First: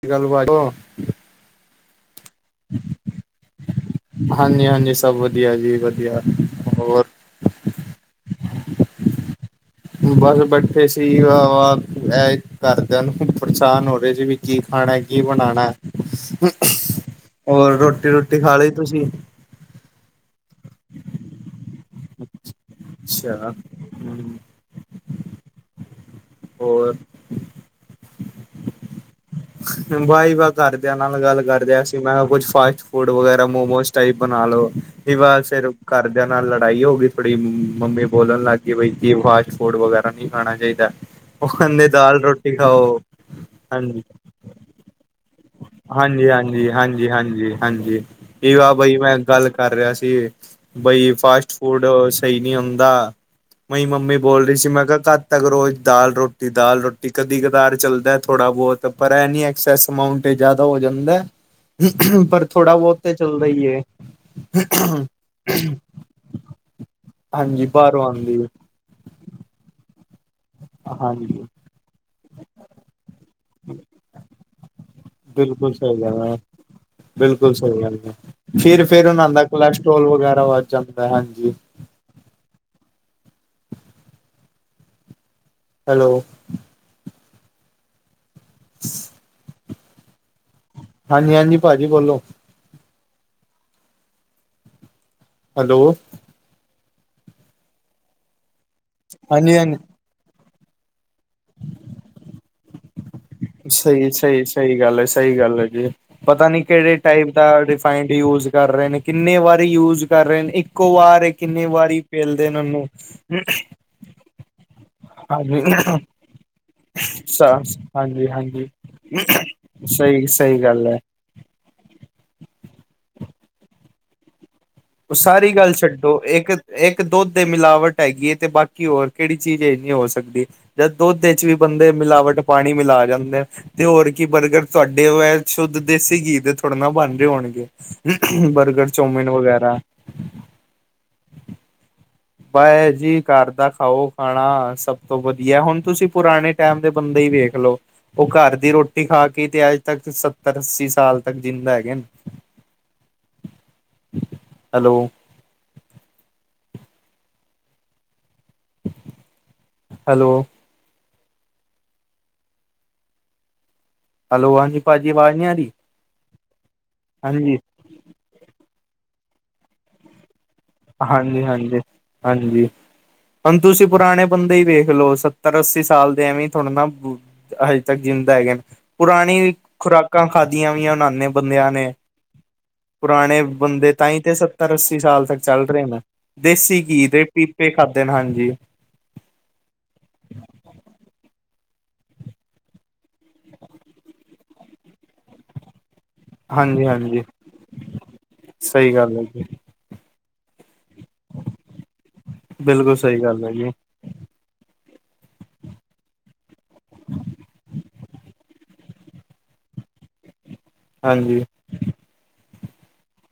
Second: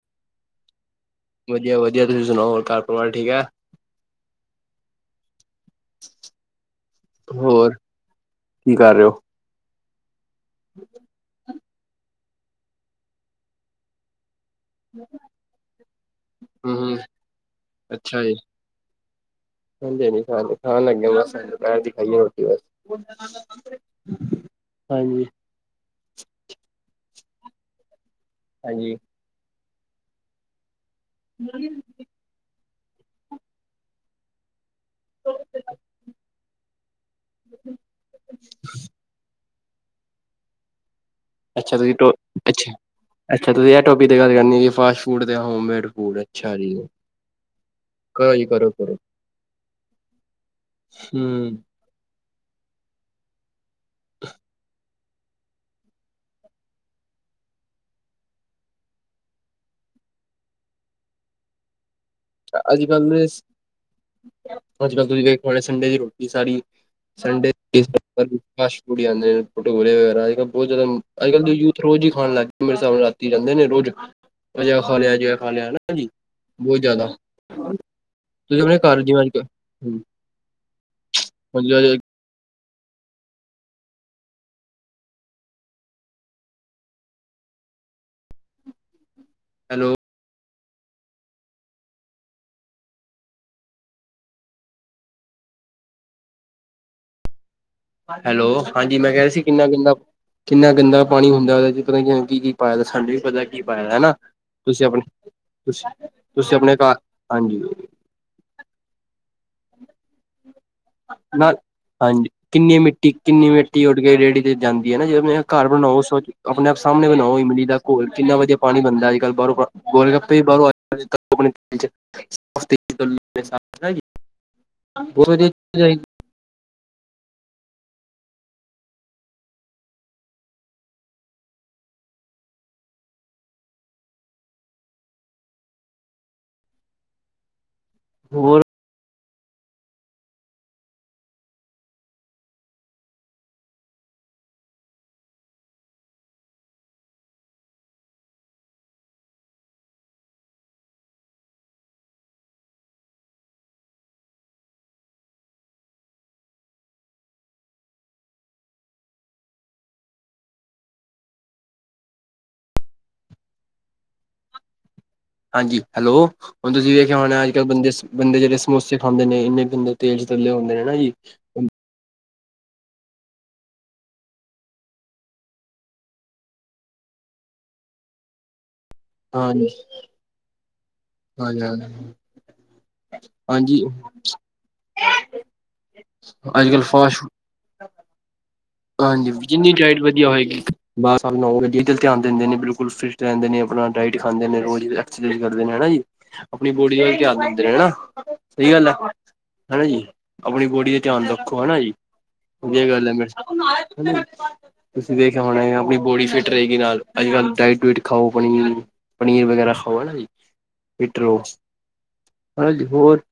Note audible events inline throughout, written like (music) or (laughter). ਕੀ ਗੱਲਬਤ ਵਧੀਆ ਵਧੀਆ ਤੁਸੀਂ ਸੁਨਾਓ, ਹੋਰ ਘਰ ਪਰਿਵਾਰ ਠੀਕ ਐ। ਹਾਂਜੀ ਹਾਂਜੀ ਸਭ ਵਧੀਆ ਜੀ, ਵਧੀਆ ਹੋਰ ਹੋਰ ਕੀ ਕਰ ਰਹੇ ਹੋ? ਬਸ ਬੈਠੇ ਸੀ ਵ ਵ ਇਹ ਕਰਦਿਆਂ ਨੂੰ ਪਰੇਸ਼ਾਨ ਹੋ ਰਹੇ ਸੀ ਵੀ ਕੀ ਖਾਨੈ ਕੀ ਬਣਾਨੈ ਹਮ ਹਮ ਹੋਰ ਰੋਟੀ ਅੱਛਾ ਜੀ ਰੂਟੀ ਖਾ ਲਈ ਤੁਸੀਂ ਹਾਂਜੀ ਹਾਂਜੀ ਖਾ ਲਈ। ਖਾਣ ਲੱਗਿਆ ਬਸ ਦੁਪਹਿਰ ਦੀ ਖਾਈਏ ਰੋਟੀ ਬਸ ਅੱਛਾ ਹਾਂਜੀ। ਹੋਰ ਹਾਂਜੀ। ਵਾਈ ਵਾਹ ਘਰ ਦਿਆਂ ਨਾਲ ਗੱਲ ਕਰਦਿਆਂ ਸੀ। ਮੈਂ ਕਿਹਾ ਕੁਝ ਫਾਸਟ ਫੂਡ ਵਗੈਰਾ ਮੋਮੋਜ਼ ਟਾਈਪ ਬਨਾ ਲਓ। ਵੀ ਵਾਰ ਫਿਰ ਘਰਦਿਆਂ ਨਾਲ ਲੜਾਈ ਹੋ ਗਈ ਥੋੜੀ, ਮੰਮੀ ਬੋਲਣ ਲੱਗ ਗਈ ਬਈ ਕਿ ਫਾਸਟ ਫੂਡ ਵਗੈਰਾ ਨਹੀਂ ਖਾਣਾ ਚਾਹੀਦਾ। ਉਹ ਅੱਛਾ, ਕਹਿੰਦੇ ਤੁ ਦਾਲ ਰੋਟੀ ਖਾਓ ਅੱਛਾ, ਤੁਸੀਂ ਇਹ ਟੋਪੀਕ ਦੀ ਗੱਲ ਕਰਨੀ ਫਾਸਟ ਫੂਡ ਤੇ ਹੋਮਮੇਡ ਫੂਡ ਅੱਛਾ ਜੀ ਹਾਂਜੀ-ਹਾਂਜੀ-ਹਾਂਜੀ-ਹਾਂਜੀ-ਹਾਂਜੀ। ਕਰੋ ਜੀ ਇਹ ਕਰੋ ਵਾ ਬਾਈ ਕਰੋ ਮੈਂ ਗੱਲ ਕਰ ਰਿਹਾ ਸੀ। ਬਈ ਫਾਸਟ ਹਮ ਫੂਡ ਸਹੀ ਨਹੀਂ ਹੁੰਦਾ। ਬਾਈ, ਮਈ ਮੰਮੀ ਬੋਲ ਰਹੀ ਸੀ। ਮੈਂ ਕਿਹਾ ਕਦ ਤਕ ਰੋਜ਼ ਦਾਲ ਰੋਟੀ- ਦਾਲ ਰੋਟੀ ਕਦੀ-ਕਦਾਰ ਚੱਲਦਾ ਥੋੜ੍ਹਾ ਅ ਬੁਤ, ਪਰ ਏ ਨਹੀਂ, ਐਕਸਸ ਅਮਾਊਂਟ ਜ਼ਿਆਦਾ ਹੋ ਜਾਂਦਾ ਐ। ਪਰ ਥੋੜਾ ਅੱਜ ਬਹੁਤ ਕੱਲ ਤਾਂ ਚੱਲਦਾ ਈਏ। ਅੱਜ ਕੱਲ ਤੁਸੀਂ ਵੇਖੋ ਸੰਡੇ ਦੀ ਰੋਟੀ ਸਾਰੀ ਸੰਡੇ ਇਕ ਪੁਰੀ ਆਦੇ, ਭਟੂਰੇ ਨ ਹੋਰ, ਜ਼ਿਆਦਾਅੱਜ ਕੱਲ ਹਾਂਜੀ ਦੇ ਯੂਥ ਰੋਜ਼ ਹੀ ਖਾਣ ਲੱਗਦੇ, ਮੇਰੇ ਹਿਸਾਬ ਨਾਲ ਰਾਤੀ ਜਾਂਦੇ ਨੇ ਰੋਜ਼ ਅੱਜ ਆਪਾਂ ਜੇਹਾਂ ਜਿਆ ਖਾ ਲਿਆ ਨਾ ਜੀ। ਬਹੁਤ ਜ਼ਿਆਦਾ ਬਿਲਕੁੱਲ ਸਹੀ ਤੁਸੀਂ ਗੱਲ ਹੈ। ਆਪਣੇ ਘਰ ਫਿਰ-ਫਿਰ ਜਿਵੇਂ ਉਹ ਅੱਜ ਕੱਲ ਦਾ ਕੋਲੈਸਟੋਲ ਵਗੈਰਾ ਵੱਧ ਜਾਂਦਾ। ਹਾਂਜੀ (inaudible) ਹੈਲੋ। ਹੈਲੋ। ਹਾਂਜੀ-ਹਾਂਜੀ, ਭਾਜੀ ਬੋਲੋ। ਹੈਲੋ। ਹੈਲੋ। ਹਾਂਜੀ ਮੈਂ ਕੇਹਾ ਸੀ। ਹਾਂਜੀ ਕਿੰਨਾ ਹਾਂਜੀ ਲੰਮ ਕਿੰਨਾ ਗੰਦਾ ਪਾਣੀ ਹੁੰਦਾ। ਉਹਦੇ ਚ ਪਤਾ ਕੀ ਕੀ ਕੀ ਪਾਇਆ ਦ ਸਾਡੇ ਪਤਾ ਸਹੀ ਏ-ਸਹੀ ਏ -ਸਹੀ ਏ ਗੱਲ ਹੈ। ਸਹੀ ਗੱਲ ਹੈ ਜੀ। ਤੁਸੀਂ ਪਤਾ ਤੁਸੀਂ ਨੀ ਆਪਣੇ ਘਰ ਕਿਹੜੇ ਟਾਈਪ ਦਾ ਹਾਂਜੀ ਰਿਫਾਇਡ ਯੁਜ਼ ਕਰ ਰਹੇ ਨੇ ਕਿੰਨੇ ਵਾਰੀ ਯੂਜ ਕਰ ਰਹੇ ਨੇ ਇੱਕ ਕੁਵਾਰ ਨਾ ਕਿੰਨੇ ਵਾਰੀ ਹਾਂਜੀ ਪੇਲਦੇ ਇਹਨਾ ਕਿੰਨੀ ਨੂੰ ਮਿੱਟੀ ਕਿੰਨੀ ਮਿੱਟੀ ਉੱਡ ਕੇ ਰੇਹੜੀ ਤੇ ਜਾਂਦੀ ਨਾ ਜੇ ਆਪਣੇ ਘਰ ਬਣਾਓ ਸ-ਆਪਣੇ ਆਪ ਸਾਹਮਣੇ ਬਣਾਓ। ਇਮਲੀ ਦਾ ਘੋਲ ਹਾਂਜੀ ਕਿੰਨਾ ਵਧੀਆ ਹਾਂਜੀ ਪਾਣੀ ਬਣਦਾ, ਅੱਜ ਕੱਲ ਬਾਹਰੋਂ ਸਹੀ ਗੋਲਗੱਪੇ ਵੀ ਸਹੀ ਬਾਰੋ ਗੱਲ ਹੈ ਅੱਜ -ਕੱਲ ਉਹ ਸਾਰੀ (unintelligible) ਗੱਲ ਛੱਡੋ ਇੱਕ ਇੱਕ ਦੁੱਧ ਦੇ ਮਿਲਾਵਟ ਹੈਗੀ ਹੈ। ਤੇ ਬਾਕੀ ਹੋਰ ਕਿਹੜੀ ਚੀਜ਼ ਇਹ ਨਹੀਂ ਹੋ ਸਕਦੀ। ਜਦ ਦੁੱਧ ਦੇ ਵਿੱਚ ਵੀ ਦੇ ਮਿਲਾਵਟ ਪਾਣੀ ਮਿਲਾ ਜਾਂਦੇ ਐ‌। ਤੇ ਹੋਰ ਕੀ ਬਰਗਰ, ਤੁਹਾਡੇ ਉਹ ਏਨ ਸ਼ੁੱਧ ਦੇਸੀ ਘੀ ਦੇ ਥੋੜੇ ਪੜਨਾ ਬਣਦੇ ਹੋਣਗੇ। ਹੋਰ ਬਰਗਰ, ਚੋਮੀਨ ਵਗੈਰਾ। ਬਸ ਜੀ। ਘਰ ਦਾ ਖਾਓ ਖਾਣਾ, ਸਭ ਤੋਂ ਵਧੀਆ ਹੁਣ ਤੁਸੀਂ ਪੁਰਾਣੇ ਟਾਈਮ ਦੇ ਬੰਦੇ ਵੇਖ ਲੋ! ਉਹ ਘਰ ਦੀ ਰੋਟੀ ਖਾ ਕੇ ਤੇ ਅੱਜ ਤੱਕ ਸੱਤਰ-ਅੱਸੀ ਸਾਲ ਤੱਕ ਜਿੰਦਾ ਨੇ। ਹੈਲੋ। ਹੈਲੋ। ਹੈਲੋ ਹਾਂਜੀ ਭਾਜੀ ਆਵਾਜ਼ ਨਹੀਂ ਆ ਰਹੀ ਹਾਂਜੀ ਹੈਲੋ। ਹੁਣ ਤੁਸੀਂ ਵੀ ਵੇਖਿਆ ਹੋਣਾ, ਹਾਂਜੀ ਅੱਜ -ਕੱਲ੍ਹ ਬੰਦੇ ਬੰਦੇ ਜਿਹੜੇ ਸਮੋਸੇ ਖਾਂਦੇ ਨੇ, ਇੰਨੇ ਗੰਦੇ ਤੇਜ਼ ਤਲੇ ਹੁੰਦੇ ਹੈ ਨਾ ਜੀ। ਹਾਂਜੀ ਹਾਂਜੀ ਹਾਂਜੀ। ਹਣ ਤੁਸੀਂ ਪੁਰਾਣੇ ਬੰਦੇ ਹੀ ਵੇਖ ਲਓ। ਸੱਤਰ-ਅੱਸੀ ਸਾਲ ਦੇ ਐਵੇਂ ਥੋੜੇ ਨਾ ਹਜੇ ਤੱਕ ਜਿਉਦਾ ਹੈਗਾ ਨੇ, ਪੁਰਾਣੀ ਹਾਂਜੀ ਖੁਰਾਕਾਂ ਖਾਦੀਆਂ ਵੀਆਂ ਹਨ। ਣੇ ਹਾਂਜੀ ਬੰਦਿਆਂ ਹਾਂਜੀ ਨੇ ਪੁਰਾਣੇ ਹਾਂਜੀ ਬੰਦੇ ਤਹੀ ਤੇ ਸੱਤਰ- ਅੱਸੀ ਸਾਲ ਤੱਕ ਚਲ ਰਹੇ ਨੇ, ਅੱਜ ਦੇਸੀ ਕੱਲ੍ਹ ਘੀ ਦੇ ਫਾਸਟ ਪੀਪੇ ਖਾਧੇ ਨੇ ਹਾਂਜੀ। ਹਾਂਜੀ। ਜਿੰਨੀ ਡਾਇਟ ਵਧੀਆ ਹੋਏਗੀ। ਬਸ ਧਿਆਨ ਦਿੰਦੇ ਨੇ ਬਿਲਕੁਲ ਫਟ ਰਹਿੰਦੇ ਨੇ ਆਪਣਾ ਡਾਇਟ ਖਾਂਦੇ ਨੇ ਰੋਜ਼ ਐਕਸਰਸਾਈਜ ਕਰਦੇ ਨੇ ਹੈ ਨਾ ਜੀ। ਆਪਣੀ ਹਾਂਜੀ ਬੋਡੀ ਦਾ ਵੀ ਹਾਂਜੀ ਧਿਆਨ ਦਿੰਦੇ ਨੇ ਹੈ ਨਾ ਸਹੀ ਗੱਲ ਆ। ਹੈ ਨਾ ਜੀ ਆਪਣੀ ਬੋਡੀ ਦੇ ਧਿਆਨ ਰੱਖੋ ਹੈ ਨਾ ਜੀ। ਵਧੀਆ ਬਿਲਕੁਲ ਗੱਲ ਹੈ ਸਹੀ ਫਿਰ ਜੀ ਤਾਂ। ਤੁਸੀਂ ਵੇਖਆ ਹੋਣਾ ਆਪਣੀ ਬੋਡੀ ਫਿਟ ਰਹੇਗੀ। ਨਾਲ ਅੱਜ ਕੱਲ ਡਾਇਟ ਡੂਇਟ ਖਾਓ ਆਪਣੀ। ਪਨੀਰ ਵਗੈਰਾ ਖਾਓ ਹੈ ਨਾ ਜੀ। ਫਿਟ ਰਹੋ। ਹਾਂਜੀ ਹੈ ਨਾ ਜੀ ਹੋਰ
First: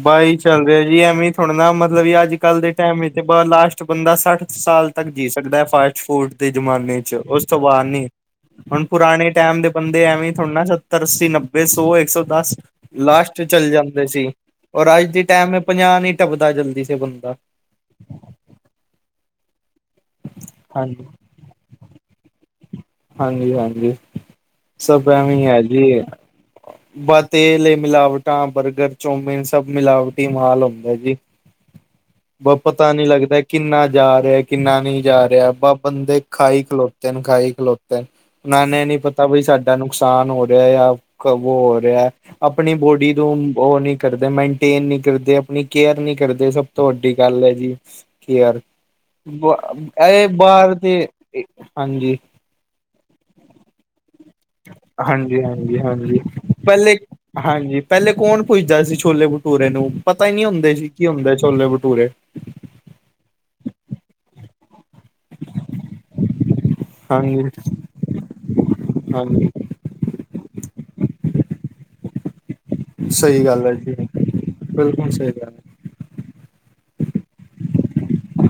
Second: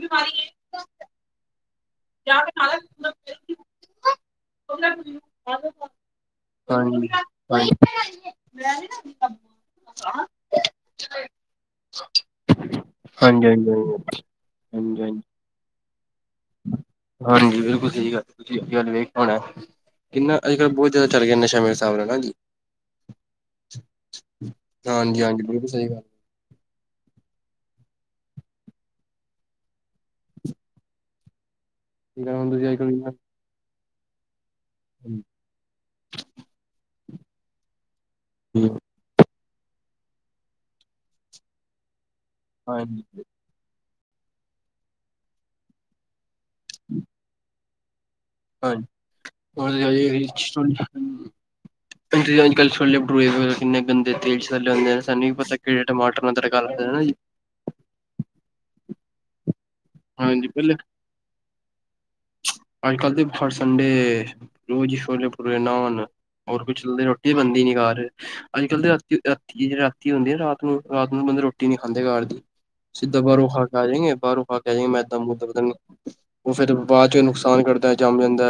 ਬਾਈ ਚੱਲ ਰਿਹਾ ਜੀ। ਐਵੇਂ ਥੋੜੇ ਨਾ ਮਥ ਬਈ ਅੱਜ ਕੱਲ੍ਹ ਦੇ ਟਾਇਮ ਵਿੱਚ ਬ ਲਾਸਟ ਬੰਦਾ ਸੱਠ ਸਾਲ ਤੱਕ ਜੀ ਸਕਦਾ ਹੈ ਫਾਸਟ ਫੂਡ ਦੇ ਜ਼ਮਾਨੇ ਹਾਂਜੀ ਅੱਛਾ ਉਸ ਤੋਂ ਹਾਂਜੀ ਬਾਅਦ ਨੀ ਹਾਂਜੀ ਹੁਣ ਪੁਰਾਣੇ ਟੈਮ ਦੇ ਬੰਦੇ ਐਵੇਂ ਥੋੜੇ ਨਾ ਸੱਤਰ, ਅੱਸੀ, ਨੱਬੇ ਸੌ ਏਕ ਸੌ ਦਸ। ਲਾਸਟ ਹਾਂਜੀ ਚਲ ਜਾਂਦੇ ਸੀ ਔਰ ਹਾਂਜੀ ਅੱਜ ਹਾਂਜੀ ਦੀ ਟਾਈਮ ਪੰਜਾਹ ਵੀ ਹਾਂਜੀ ਬਿਲਕੁਲ ਸਹੀ ਗੱਲ। ਤੁਸੀਂ ਅਹੀ ਹਾਲ ਵੇਖਿਆ ਹੋਣਾ। ਇੰਨਾ ਅੱਜ ਕਲ ਬਹੁਤ ਜਿਆਦਾ ਹਾਂਜੀ ਚਲ ਗਿਆ ਨਸ਼ਾ ਮੇਰੇ ਹਿਸਾਬ ਨਾਲ ਨਾ ਜੀ। ਹਾਂਜੀ - ਹਾਂਜੀ ਸਭ ਹਾਂਜੀ ਹਾਂਜੀ ਐਵੇਂ ਹੈ ਬਿਲਕੁਲ ਸਹੀ ਗੱਲ ਜੀ ਬ ਤੇਲ ਏ ਮਿਲਾਵਟਾਂ ਬਰਗਰ, ਚੌਮਿਨ ਸਭ ਮਿਲਾਵਟੀ ਮਾਲ ਹੁੰਦਾ ਏ ਜੀ। ਠੀਕ ਹੈ ਹੁਣ ਬ ਤੁਸੀਂ ਅੱਜ ਕੱਲ ਪਤਾ ਨੀ ਲੱਗਦਾ ਕਿੰਨਾ ਜਾ ਰਿਹਾ। ਕਿੰਨਾ ਨਹੀਂ ਜਾ ਹਾਂਜੀ ਰਿਹਾ। ਬ ਬੰਦੇ ਖਾਈ ਖਲੋਤੇ ਨੇ ਖਾਈ ਖਲੋਤੇ। ਉਹਨਾਂ ਨੇ ਨੀ ਪਤਾ ਬਈ ਸਾਡਾ ਨੁਕਸਾਨ ਹੋ ਰਿਹਾ ਹਾਂ ਕਬ ਹੋ ਰਿਹਾ। ਆਪਣੀ ਹਾਂਜੀ ਬੋਡੀ ਹੋਰ ਨੂੰ ਉਹ ਨੀ ਕਰਦੇ, ਮੇਨਟੇਨ ਨੀ ਕਰਦੇ ਆਪਣੀ ਕੇਅਰ ਨੀ ਕਰਦੇ ਸਭ ਤੋਂ ਵੱਡੀ ਗੱਲ ਹੈ ਜੀ। ਕੇਅਰ ਹਾਂਜੀ, ਹਾਂਜੀ -ਹਾਂਜੀ ਇਹ ਰੀਚ ਬਾਹਰ ਦੇ ਹਾਂਜੀ ਅੰਕਲ ਛੋਲੇ ਭਟੂਰੇ ਵਗੈਰਾ ਕਿੰਨੇ ਗੰਦੇ ਤੇਲ ਵਿੱਚ ਤੱਲੇ ਹੁੰਦੇ ਹਨ ਸਾਨੂੰ ਹਾਂਜੀ ਪਤਾ ਹਾਂਜੀ ਕਿਹੜੇ ਹਾਂਜੀ ਟਮਾਟਰ ਨਾਲ ਤੜਕਾ ਲਾਂਦੇ ਨੇ ਹੈ ਪਹਿਲੇ ਨਾ ਜੀ। ਹਾਂਜੀ ਪਹਿਲੇ ਕੌਣ ਪੁੱਛਦਾ ਸੀ ਛੋਲੇ ਭਟੂਰੇ ਨੂੰ। ਪਤਾ ਹੀ ਨਹੀਂ ਹਾਂਜੀ ਹੁੰਦਾ ਸੀ ਕੀ ਹੁੰਦੇ ਛੋਲੇ ਭਟੂਰੇ। ਅੱਜ ਕੱਲ ਤਾਂ ਹਰ ਸਡੇ ਰੋਜ਼ ਸ਼ੋਲੇ, ਭਟੂਰੇ, ਨਾਂਨ। ਹੋਰ ਕੁਛ ਨ ਰੋਟੀ ਹਾਂਜੀ ਬਣਦੀ ਨੀ ਘਰ। ਅੱਜ ਕੱਲ ਤਾਂ ਰਾਤੀ ਹਾਂਜੀ ਰਾਤੀ ਜਦ ਰਾਤੀ ਹੁੰਦੀ ਆ ਨਾ ਰਾਤ ਨੂੰ -ਰਾਤ ਨੂੰ ਰੋਟੀ ਨੀ ਖਾਂਦੇ ਘਰ। ਦੀ ਸਿੱਧਾ ਸਹੀ ਬਾਹਰੋਂ ਖਾ ਗੱਲ ਹੈ ਕੇ ਆ ਜੀ ਜਾਏਗੇ ਬਾਹਰੋਂ ਖਾ ਕੇ ਆ ਜਾਗੇ ਬਿਲਕੁਲ ਮੈਦਾ ਸਹੀ ਮੁੱਦਾ ਗੱਲ ਪਤਾ ਹੈ ਨਹੀ ਉਹ ਫਿਰ ਬਾਅਦ ਚ ਨੁਕਸ (unintelligible)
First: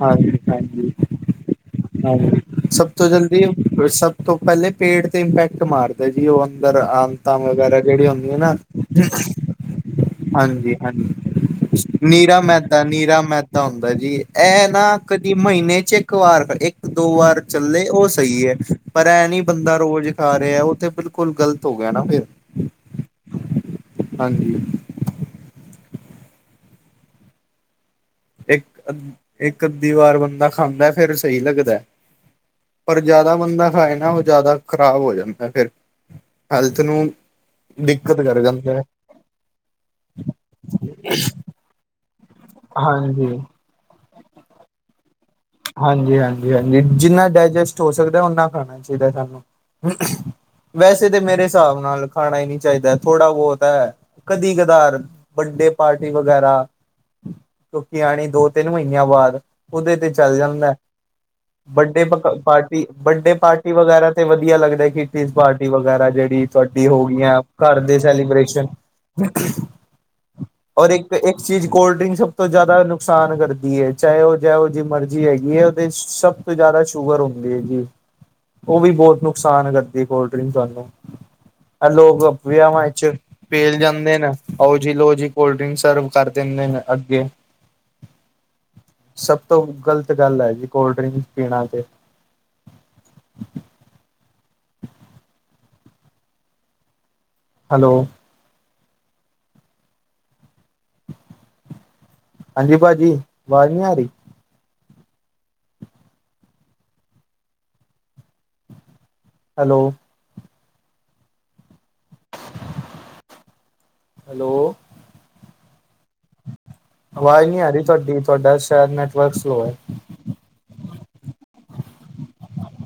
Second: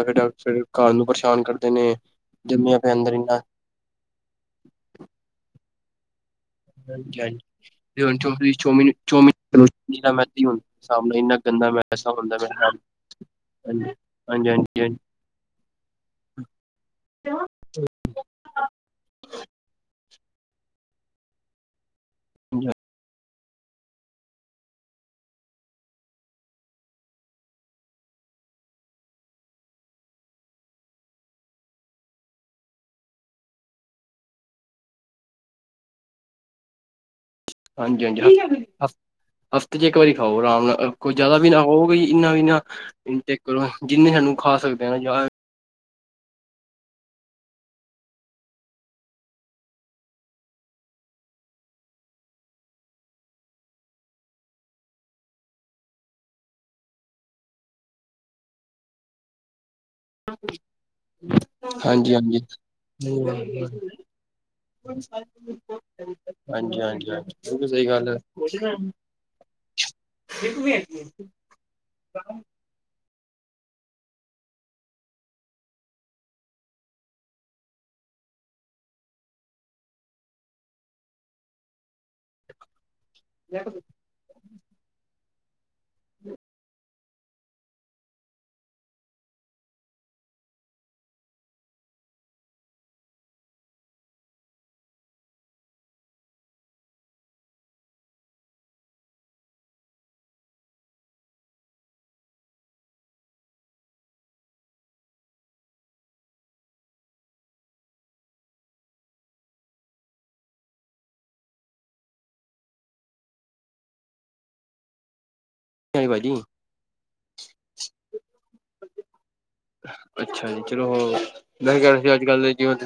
ਹਾਂਜੀ -ਹਾਂਜੀ ਨੂੰ ਪਰੇਸ਼ਾਨ ਕਰਦੇ ਨੇ ਹਾਂਜੀ ਜੰਮਿਆ ਸਭ ਪਿਆ ਤੋਂ ਅੰਦਰ ਇੰਨਾ ਜਲਦੀ ਔਰ ਸਭ ਤੋਂ ਪਹਿਲੇ ਪੇਟ ਤੇ ਇੰਪੈਕਟ ਮਾਰ। ਜੌ ਅੰਦਰ ਆਂਤਾਂ ਵਗੈਰਾ ਜਿਹੜੀਆਂ ਹੁੰਦੀਆਂ ਨਾ ਚੌਮਿਨ ਹਾਂਜੀ ਇੰਨਾ -ਹਾਂਜੀ ਗੰਦਾ ਮੈਦਾ ਹੁੰਦਾ ਨੀਰਾ ਮੈਦਾ ਨੀਰਾ ਮੈਦਾ ਹੁੰਦਾ ਜੀ ਇਹ ਹਾਂਜੀ-ਹਾਂਜੀ, ਨਾ ਕਦੀ ਮਹੀਨੇ ਚ ਇੱਕ ਵਾਰ, ਇੱਕ ਦੋ ਵਾਰ ਚੱਲੇ ਉਹ ਸਹੀ ਹੈ। ਪਰ ਐ ਨੀ ਬੰਦਾ ਰੋਜ਼। ਖਾ ਰਿਹਾ ਉਹ ਤੇ ਬਿਲਕੁਲ ਗ਼ਲਤ ਹੋ ਗਿਆ ਨਾ ਫਿਰ। ਹਾਂਜੀ-ਹਾਂਜੀ, ਹਾਂਜੀ। ਇੱਕ ਅਦ ਇੱਕ ਅੱਧੀ ਵਾਰ ਬੰਦਾ ਖਾਂਦਾ ਫੇਰ ਸਹੀ ਲੱਗਦਾ। ਪਰ ਜ਼ਿਆਦਾ ਬੰਦਾ ਖਾਏ ਨਾ ਉਹ ਜ਼ਿਆਦਾ ਖ਼ਰਾਬ ਹੋ ਜਾਂਦਾ ਏ ਫੇਰ। ਹੈਲਥ ਨੂੰ। ਹਾਂਜੀ ਦਿੱਕਤ ਕਰ -ਹਾਂਜੀ ਜਾਂਦਾ ਹੈ। ਹਫ਼ਤੇ ਚ ਇੱਕ ਵਾਰੀ ਖਾਓ ਆਰਾਮ ਨਾਲ। ਕੋ ਜ਼ਿਆਦਾ ਵੀ ਨਾ ਹੋ ਵਈ। ਇਨਾ ਵੀ ਨਾ ਇੰਜ ਹਾਂਜੀ ਕਰੋ ਜਿੰਨੀ ਸਾਨੂੰ ਖਾ ਸਕਦੇ ਨਾ ਜਾਂ ਹਾਂਜੀ- ਹਾਂਜੀ- ਹਾਂਜੀ ਜਿੰਨਾ ਡਾਇਜਸਟ ਹੋ ਸਕਦਾ ਓਨਾ ਖਾਣਾ ਚਾਹੀਦਾ ਸਾਨੂੰ। ਵੈਸੇ ਤੇ ਮੇਰੇ ਹਿਸਾਬ ਨਾਲ ਖਾਣਾ ਹੀ ਨਹੀਂ ਚਾਹੀਦਾ ਥੋੜ੍ਹਾ ਬਹੁਤ ਹੈ ਕਦੀ ਕਧਾਰ ਵਡ। ਤੇ ਪਾਰਟੀ ਵਗੈਰਾ ਕਿਉਂ ਕਿ ਆਣੀ ਦੋ ਤਿੰਨ ਮਹੀਨਿਆਂ ਬਾਅਦ ਉਹਦੇ ਤੇ ਚੱਲ ਜਾਂਦਾ। ਹਮ (unintelligible) ਬਰਥਡੇ ਪਾਰਟੀ ਬਰਥਡੇ ਪਾਰਟੀ ਵਗੈਰਾ ਤੇ ਵਧੀਆ ਲੱਗਦਾ ਕਿੱਟੀ ਪਾਰਟੀ ਵਗੈਰਾ ਜਿਹੜੀ। ਹਾਂਜੀ ਤੁਹਾਡੀ ਹੋ -ਹਾਂਜੀ ਗਈਆਂ -ਹਾਂਜੀ ਉਹ ਵੀ ਘਰ ਸਹੀ ਦੇ ਗੱਲ ਹੈ। ਕੋਸ਼ਿਕ ਸੈਲੀਬ੍ਰੇਸ਼ਨ ਹੈ। ਔਰ ਇੱਕ ਇੱਕ ਚੀਜ਼ ਕੋਲਡ ਡਰਿੰਕ ਸਭ ਤੋਂ ਜ਼ਿਆਦਾ ਨੁਕਸਾਨ ਕਰਦੀ। ਦੀ ਹੈ ਚਾਹੇ ਉਹ ਜਿਹੋ ਜੀ ਮਰਜ਼ੀ ਹੈਗੀ ਹੈ ਉਹਦੇ ਸਭ ਤੋਂ ਜ਼ਿਆਦਾ ਸ਼ੂਗਰ ਹੁੰਦੀ ਹੈ ਜੀ। ਉਹ ਵੀ ਬਹੁਤ ਨੁਕਸਾਨ ਕਰਦੀ ਕੋਲਡ ਡਰਿੰਕ ਤੂਹਾਨੂੰ ਆ ਲੋਕ ਵਿਆਵਾਂ ਵਿਚ। ਚ ਪੇਲ ਜਾਂਦੇ ਨ ਆਓ ਜੀ ਲੋ ਜੀ ਕੋਲਡ ਡਰਿੰਕ ਸਰਵ ਕਰ ਦਿੰਦੇ ਨੇ। ਅੱਗੇ ਸਭ ਤੋਂ ਗਲਤ ਗੱਲ ਐ ਜੀ, ਕੋਲਡ ਡਰਿੰਕ ਪੀਣਾ ਤੇ ਹੈਲੋ। ਹਾਂਜੀ ਭਾਜੀ, ਆਵਾਜ਼ ਨੀ ਆ ਰਹੀ। ਹੈਲੋ। ਹੈਲੋ। ਭਾਜੀ ਆਵਾਜ਼ ਨਹੀਂ ਆ ਰਹੀ ਤੁਹਾਡੀ, ਤੁਹਾਡਾ ਸ਼ਾਇਦ ਨੈਟਵਰਕ ਸਲੋ ਹੈ ਅੱਛਾ ਜੀ ਚਲੋ, ਮੈਂ ਕਿਹਾ ਰਿਹਾ ਸੀ ਅੱਜ ਕੱਲ ਜਿਵੇਂ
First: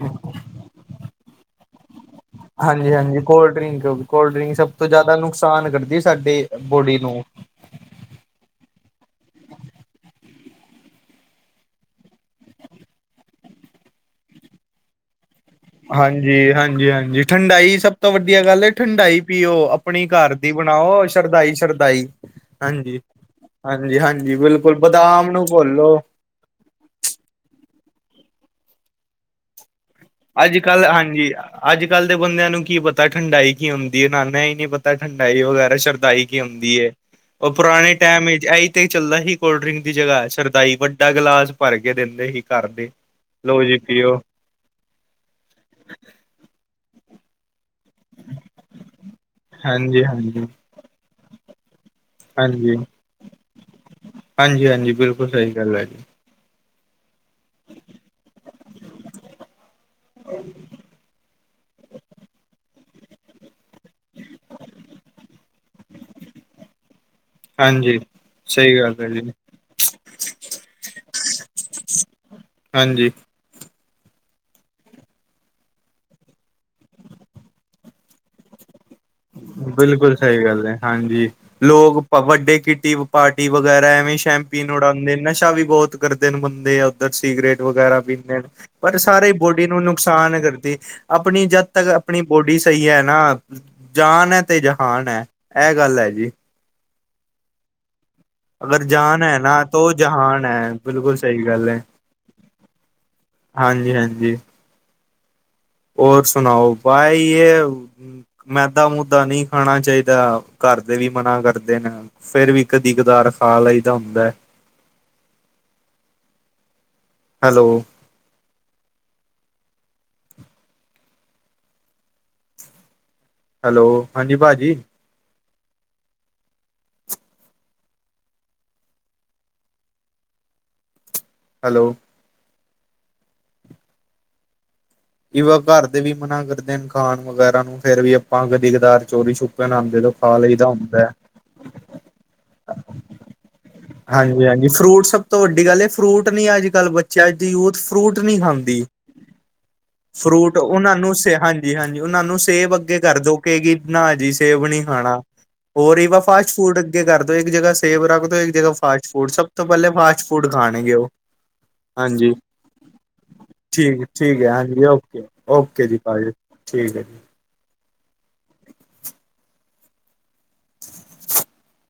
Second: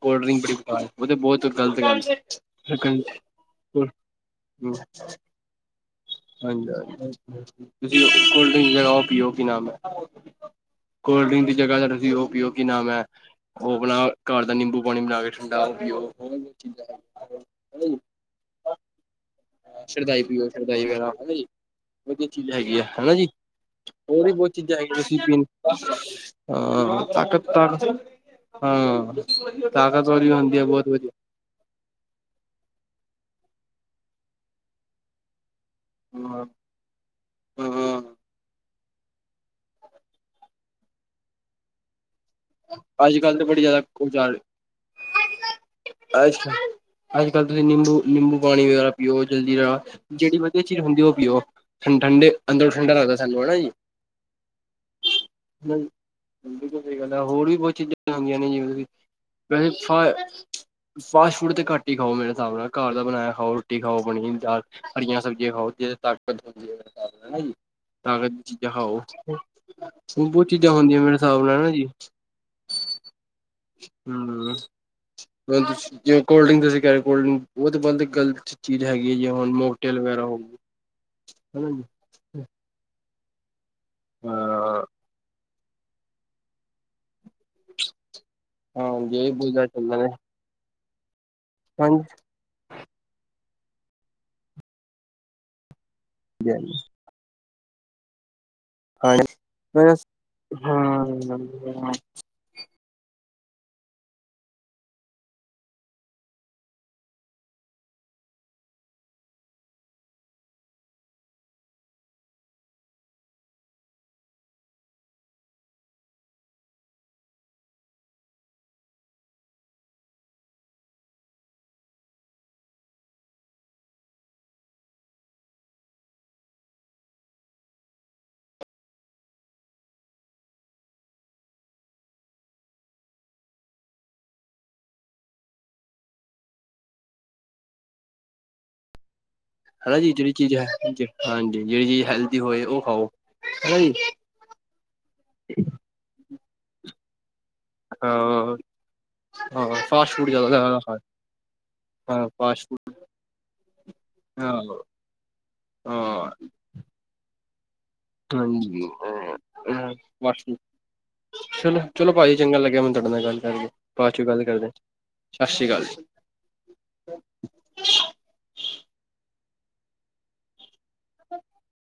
ਕੋਲਡ ਡਰਿੰਕ ਬੜੀ ਬੇਕਾਰ ਉਹਦੇ ਬਹੁਤ ਗਲਤ ਗੱਲ ਹਾਂਜੀ-ਹਾਂਜੀ। ਕੋਲਡ ਡਰਿੰਕ, ਕੋਲਡ ਡਰਿੰਕ ਸਭ ਤੋਂ ਜ਼ਿਆਦਾ ਨੁਕਸਾਨ ਕਰ ਹਾਂਜੀ, ਤੁਸੀਂ ਕੋਲਡ ਡ੍ਰਿੰਕ ਲਗਾਓ ਪੀਓ ਕਿ ਨਾਮ ਐ। ਕੋਲਡ ਡਰਿੰਕ ਦੀ ਜਗ੍ਹਾ ਤੁ ਤੁਸੀਂ ਉਹ ਪੀਓ ਕਿ ਨਾਮ ਏ, ਉਹ ਆਪਣਾ ਘਰ ਦਾ ਨਿੰਬੂ ਪਾਣੀ ਬਣਾ ਕੇ ਠੰਡਾ ਉਹ ਪੀਓ ਹਾਂਜੀ, ਹਾਂਜੀ-ਹਾਂਜੀ। ਠੰਡਾਈ ਸਭ ਤੋਂ ਵੱਧੀਆ ਗੱਲ ਹੈ। ਠੰਡਾਈ ਪੀਓ, ਆਪਣੀ ਘਰ ਦੀ। ਠੰਡਾਈ ਬਣਾਓ ਵਗੈਰਾ ਹੈਨਾ ਜੀ, ਸ਼ਰਦਾਈ-ਸ਼ਰਦਾਈ ਵਧੀਆ ਚੀਜ਼ ਹੈਗੀ ਆ ਹੈਨਾ ਜੀ। ਹੋਰ ਵੀ ਹਾਂਜੀ-ਹਾਂਜੀ-ਹਾਂਜੀ ਬਹੁਤ ਬਿਲਕੁਲ ਚੀਜ਼ਾਂ ਹੈਗੀਆਂ ਨੇ ਬਦਾਮ ਪੀਣ ਨੂੰ, ਘੋਲੋ ਹਾਂ ਤਾਕਤ ਤਾਂ ਹਮ। ਅੱਜ-ਕੱਲ, ਹਾਂਜੀ। ਅੱਜ-ਕੱਲ ਦੇ ਬੰਦਿਆਂ ਨੂੰ ਕੀ ਪਤਾ ਠੰਡਾਈ ਕੀ ਹੁੰਦੀ ਹੈ। ਨਾਨਾ ਹੀ ਨਹੀ ਪਤਾ ਠੰਡਾਈ ਵਗੈਰਾ। ਸਰਦਾਈ ਕੀ ਹਾਂ ਹੁੰਦੀ ਏ, ਉਹ ਪੁਰਾਣੇ ਹਾਂ ਟਾਈਮ ਵਿੱਚ ਇਹੀ ਤੇ ਚੱਲਦਾ ਸੀ ਕੋਲਡ ਡਰਿੰਕ ਦੀ ਜਗ੍ਹਾ, ਸ਼ਰਦਾਈ ਵੱਡਾ ਗਲਾਸ ਭਰ ਕੇ ਦਿੰਦੇ ਦੇ ਹੀ ਕਰਦੇ। ਲੋਓ ਜੀ, ਪੀਓ ਅੱਜ-ਕੱਲ, ਅੱਜ-ਕੱਲ ਤੁਸੀਂ ਨਿੰਬੂ ਨਿੰਬੂ ਪਾਣੀ ਵਗੈਰਾ ਪੀਓ ਜਲਦੀ ਨਾਲ, ਜਿਹੜੀ ਹਾਂਜੀ-ਹਾਂਜੀ ਵਧੀਆ ਚੀਜ਼ ਹੁੰਦੀ, ਉਹ ਪੀਓ ਠੰ ਠੰਡੇ ਅੰਦਰੋਂ ਹਾਂਜੀ, ਠੰਡਾ ਲੱਗਦਾ ਸਾਨੂੰ ਹੈਨਾ ਜੀ। ਹਾਂਜੀ-ਹਾਂਜੀ ਬਿਲਕੁਲ ਸਹੀ ਗੱਲ ਹੈ ਜੀ, ਸਹੀ ਗੱਲ ਹੋਰ ਵੀ ਬਹੁਤ ਚੀਜ਼ਾਂ ਹੁੰਦੀਆਂ ਨੇ ਜਿਵੇਂ ਕਿ, ਵੈਸੇ ਫਾ ਫਾਸਟ ਫੂਡ ਤੇ ਘੱਟ ਹੀ ਖਾਓ, ਮੇਰੇ ਹਿਸਾਬ ਨਾਲ ਘਰ ਦਾ ਬਣਾਇਆ ਖਾਓ। ਰੋਟੀ ਖਾਓ, ਪਨੀਰ, ਦਾਲ, ਹਰੀਆਂ ਸਬਜ਼ੀਆਂ ਖਾਓ ਜਿਹਦੇ ਚ ਤਾਕਤ ਤਾਕਤ ਹਾਂਜੀ। ਚੀਜ਼ਾਂ ਸਹੀ ਗੱਲ ਖਾਓ, ਹੈ ਜੀ, ਬਹੁਤ ਚੀਜ਼ਾਂ ਹੁੰਦੀਆਂ ਮੇਰੇ ਹਿਸਾਬ ਲਾਇਆ ਜੀ। ਹਾਂਜੀ। ਹੂੰ। ਕੋਲਡ ਡਰਿੰਕ, ਤੁਸੀਂ ਕਹਿ ਰਹੇ ਕੋਲ ਡਰਿੰਕ ਉਹ ਤਾਂ ਬੰਦ ਗਲਤ ਚੀਜ਼ ਹੈਗੀ ਹੈ ਜੀ ਹੁਣ ਮੋਕਟੇਲ ਬਿਲਕੁਲ ਵਗੈਰਾ ਹੋ ਸਹੀ ਗਈ ਗੱਲ ਹੈ ਹਾਂਜੀ, ਹਨਾ ਜੀ ਲੋਕ ਪ ਵੱਡੇ ਕਿਟੀ ਪਾਰਟੀ ਵਗੈਰਾ ਐਵੇਂ ਸ਼ੈਂਮਪੀਨ ਹਾਂ ਉਡਾਦੇ, ਨਸ਼ਾ ਵੀ ਬਹੁਤ ਕਰਦੇ ਨੇ ਬੰਦੇ ਆ ਉੱਧਰ ਸਿਗਰੇਟ ਵਗੈਰਾ ਪੀਂਦੇ ਨੇ ਪਰ ਹਾਂਜੀ ਸਾਰੀ ਇਹ ਬਹੁਤ ਬੋਡੀ ਜ਼ਿਆਦਾ ਨੂੰ ਚੱਲਦਾ ਨੇ ਨੁਕਸਾਨ ਕਰਦੀ। ਆਪਣੀ ਜਦ ਤੱਕ ਆਪਣੀ ਬੋਡੀ ਸਹੀ ਹੈ ਨਾ ਜਾਨ ਏ ਤੇ ਜਹਾਨ ਏ। ਇਹ ਗੱਲ ਹੈ। ਜੀ। (inaudible) ਅਗਰ ਜਾਨ ਹਾਂਜੀ ਐ, ਨਾ ਤੋ ਉਹ ਬਸ ਜਹਾਨ ਐ। ਹਾਂ ਬਿਲਕੁਲ ਸਹੀ ਗੱਲ ਐ। ਹਾਂਜੀ-ਹਾਂਜੀ। ਹੋਰ ਸੁਣਾਓ ਭਾਈ ਯ ਮੈਦਾ ਮੁੱਦਾ ਨਹੀਂ ਖਾਣਾ ਚਾਹੀਦਾ। ਘਰ ਦੇ ਵੀ ਮਨਾ ਕਰਦੇ ਨੇ ਫੇਰ ਵੀ ਕਦੀ ਕਦਾ ਖਾ ਲਈ ਦਾ ਹੁੰਦਾ ਹੀ ਏ। (inaudible) ਹੈਲੋ। ਹੈਲੋ, ਹਾਂਜੀ ਭਾਜੀ। ਹੈਲੋ। ਕਿ ਵਾ ਘਰ ਦੇ ਵੀ ਮਨਾ ਕਰਦੇ ਨੇ ਖਾਣ ਵਗੈਰਾ ਨੂੰ ਫੇਰ ਵੀ ਆਪਾਂ ਕਦੀ ਕਦਾਰ ਚੋਰੀ ਛੁ ਹੈਨਾ ਜੀ ਜਿਹੜੀ ਚੀਜ਼ ਹੈ। ਹਾਂਜੀ ਜਿਹੜੀ ਚੀਜ਼ ਹੈਲਦੀ ਹੋਏ ਉਹ ਖਾਓ ਹਨਾ ਜੀ ਹਾਂਜੀ-ਹਾਂਜੀ। ਫਰੂਟ ਸਭ ਤੋਂ ਵੱਡੀ ਗੱਲ, ਫਰੂਟ ਨੀ ਅੱਜ-ਕੱਲ੍ਹ ਬੱਚਾ ਦੀ ਯੂਥ ਫਰੂਟ ਨਹੀਂ ਹਾਂ ਖਾਂਦੀ ਹਾਂ ਫਾਸਟ ਫੂਡ ਫਰੂਟ ਜ਼ਿਆਦਾ ਉਹਨਾਂ ਨੂੰ ਸ, ਹਾਂਜੀ-ਹਾਂਜੀ ਉਹਨਾਂ ਹਾਂ ਨੂੰ ਫਾਸਟ ਸੇਵ ਫੂਡ ਅੱਗੇ ਕਰਦੋ, ਕਹੇਗੀ ਨਾ ਜੀ ਸੇਵ ਹਾਂ ਨੀ ਖ ਖਾਣਾ ਹੋਰ ਵਾ ਹਾਂ ਫਾਸਟ ਫੂਡ ਅੱਗੇ ਕਰਦੋ ਇੱਕ ਜਗ੍ ਫ ਜ ਹਾਂਜੀ ਫਾਸਟ ਫੂਡ ਸਭ ਤੋਂ ਪਹਿਲੇ, ਫਾਸਟ ਫੂਡ ਖਾਣਗੇ ਉਹ ਚਲੋ, ਚਲੋ ਹਾਂਜੀ ਭਾਜੀ ਚੰਗਾ ਲੱਗਿਆ ਮੈਨੂੰ ਤਾਡੇ ਨਾਲ ਗੱਲ ਕਰਕੇ ਬਾਦ ਚ' ਗੱਲ ਕਰਦੇ ਓ ਸਤਿ ਸ਼੍ਰੀ ਅਕਾਲ ਓਕੇ ਜੀ ਭਾਜੀ, ਠੀਕ ਹੈ ਜੀ (unintelligible)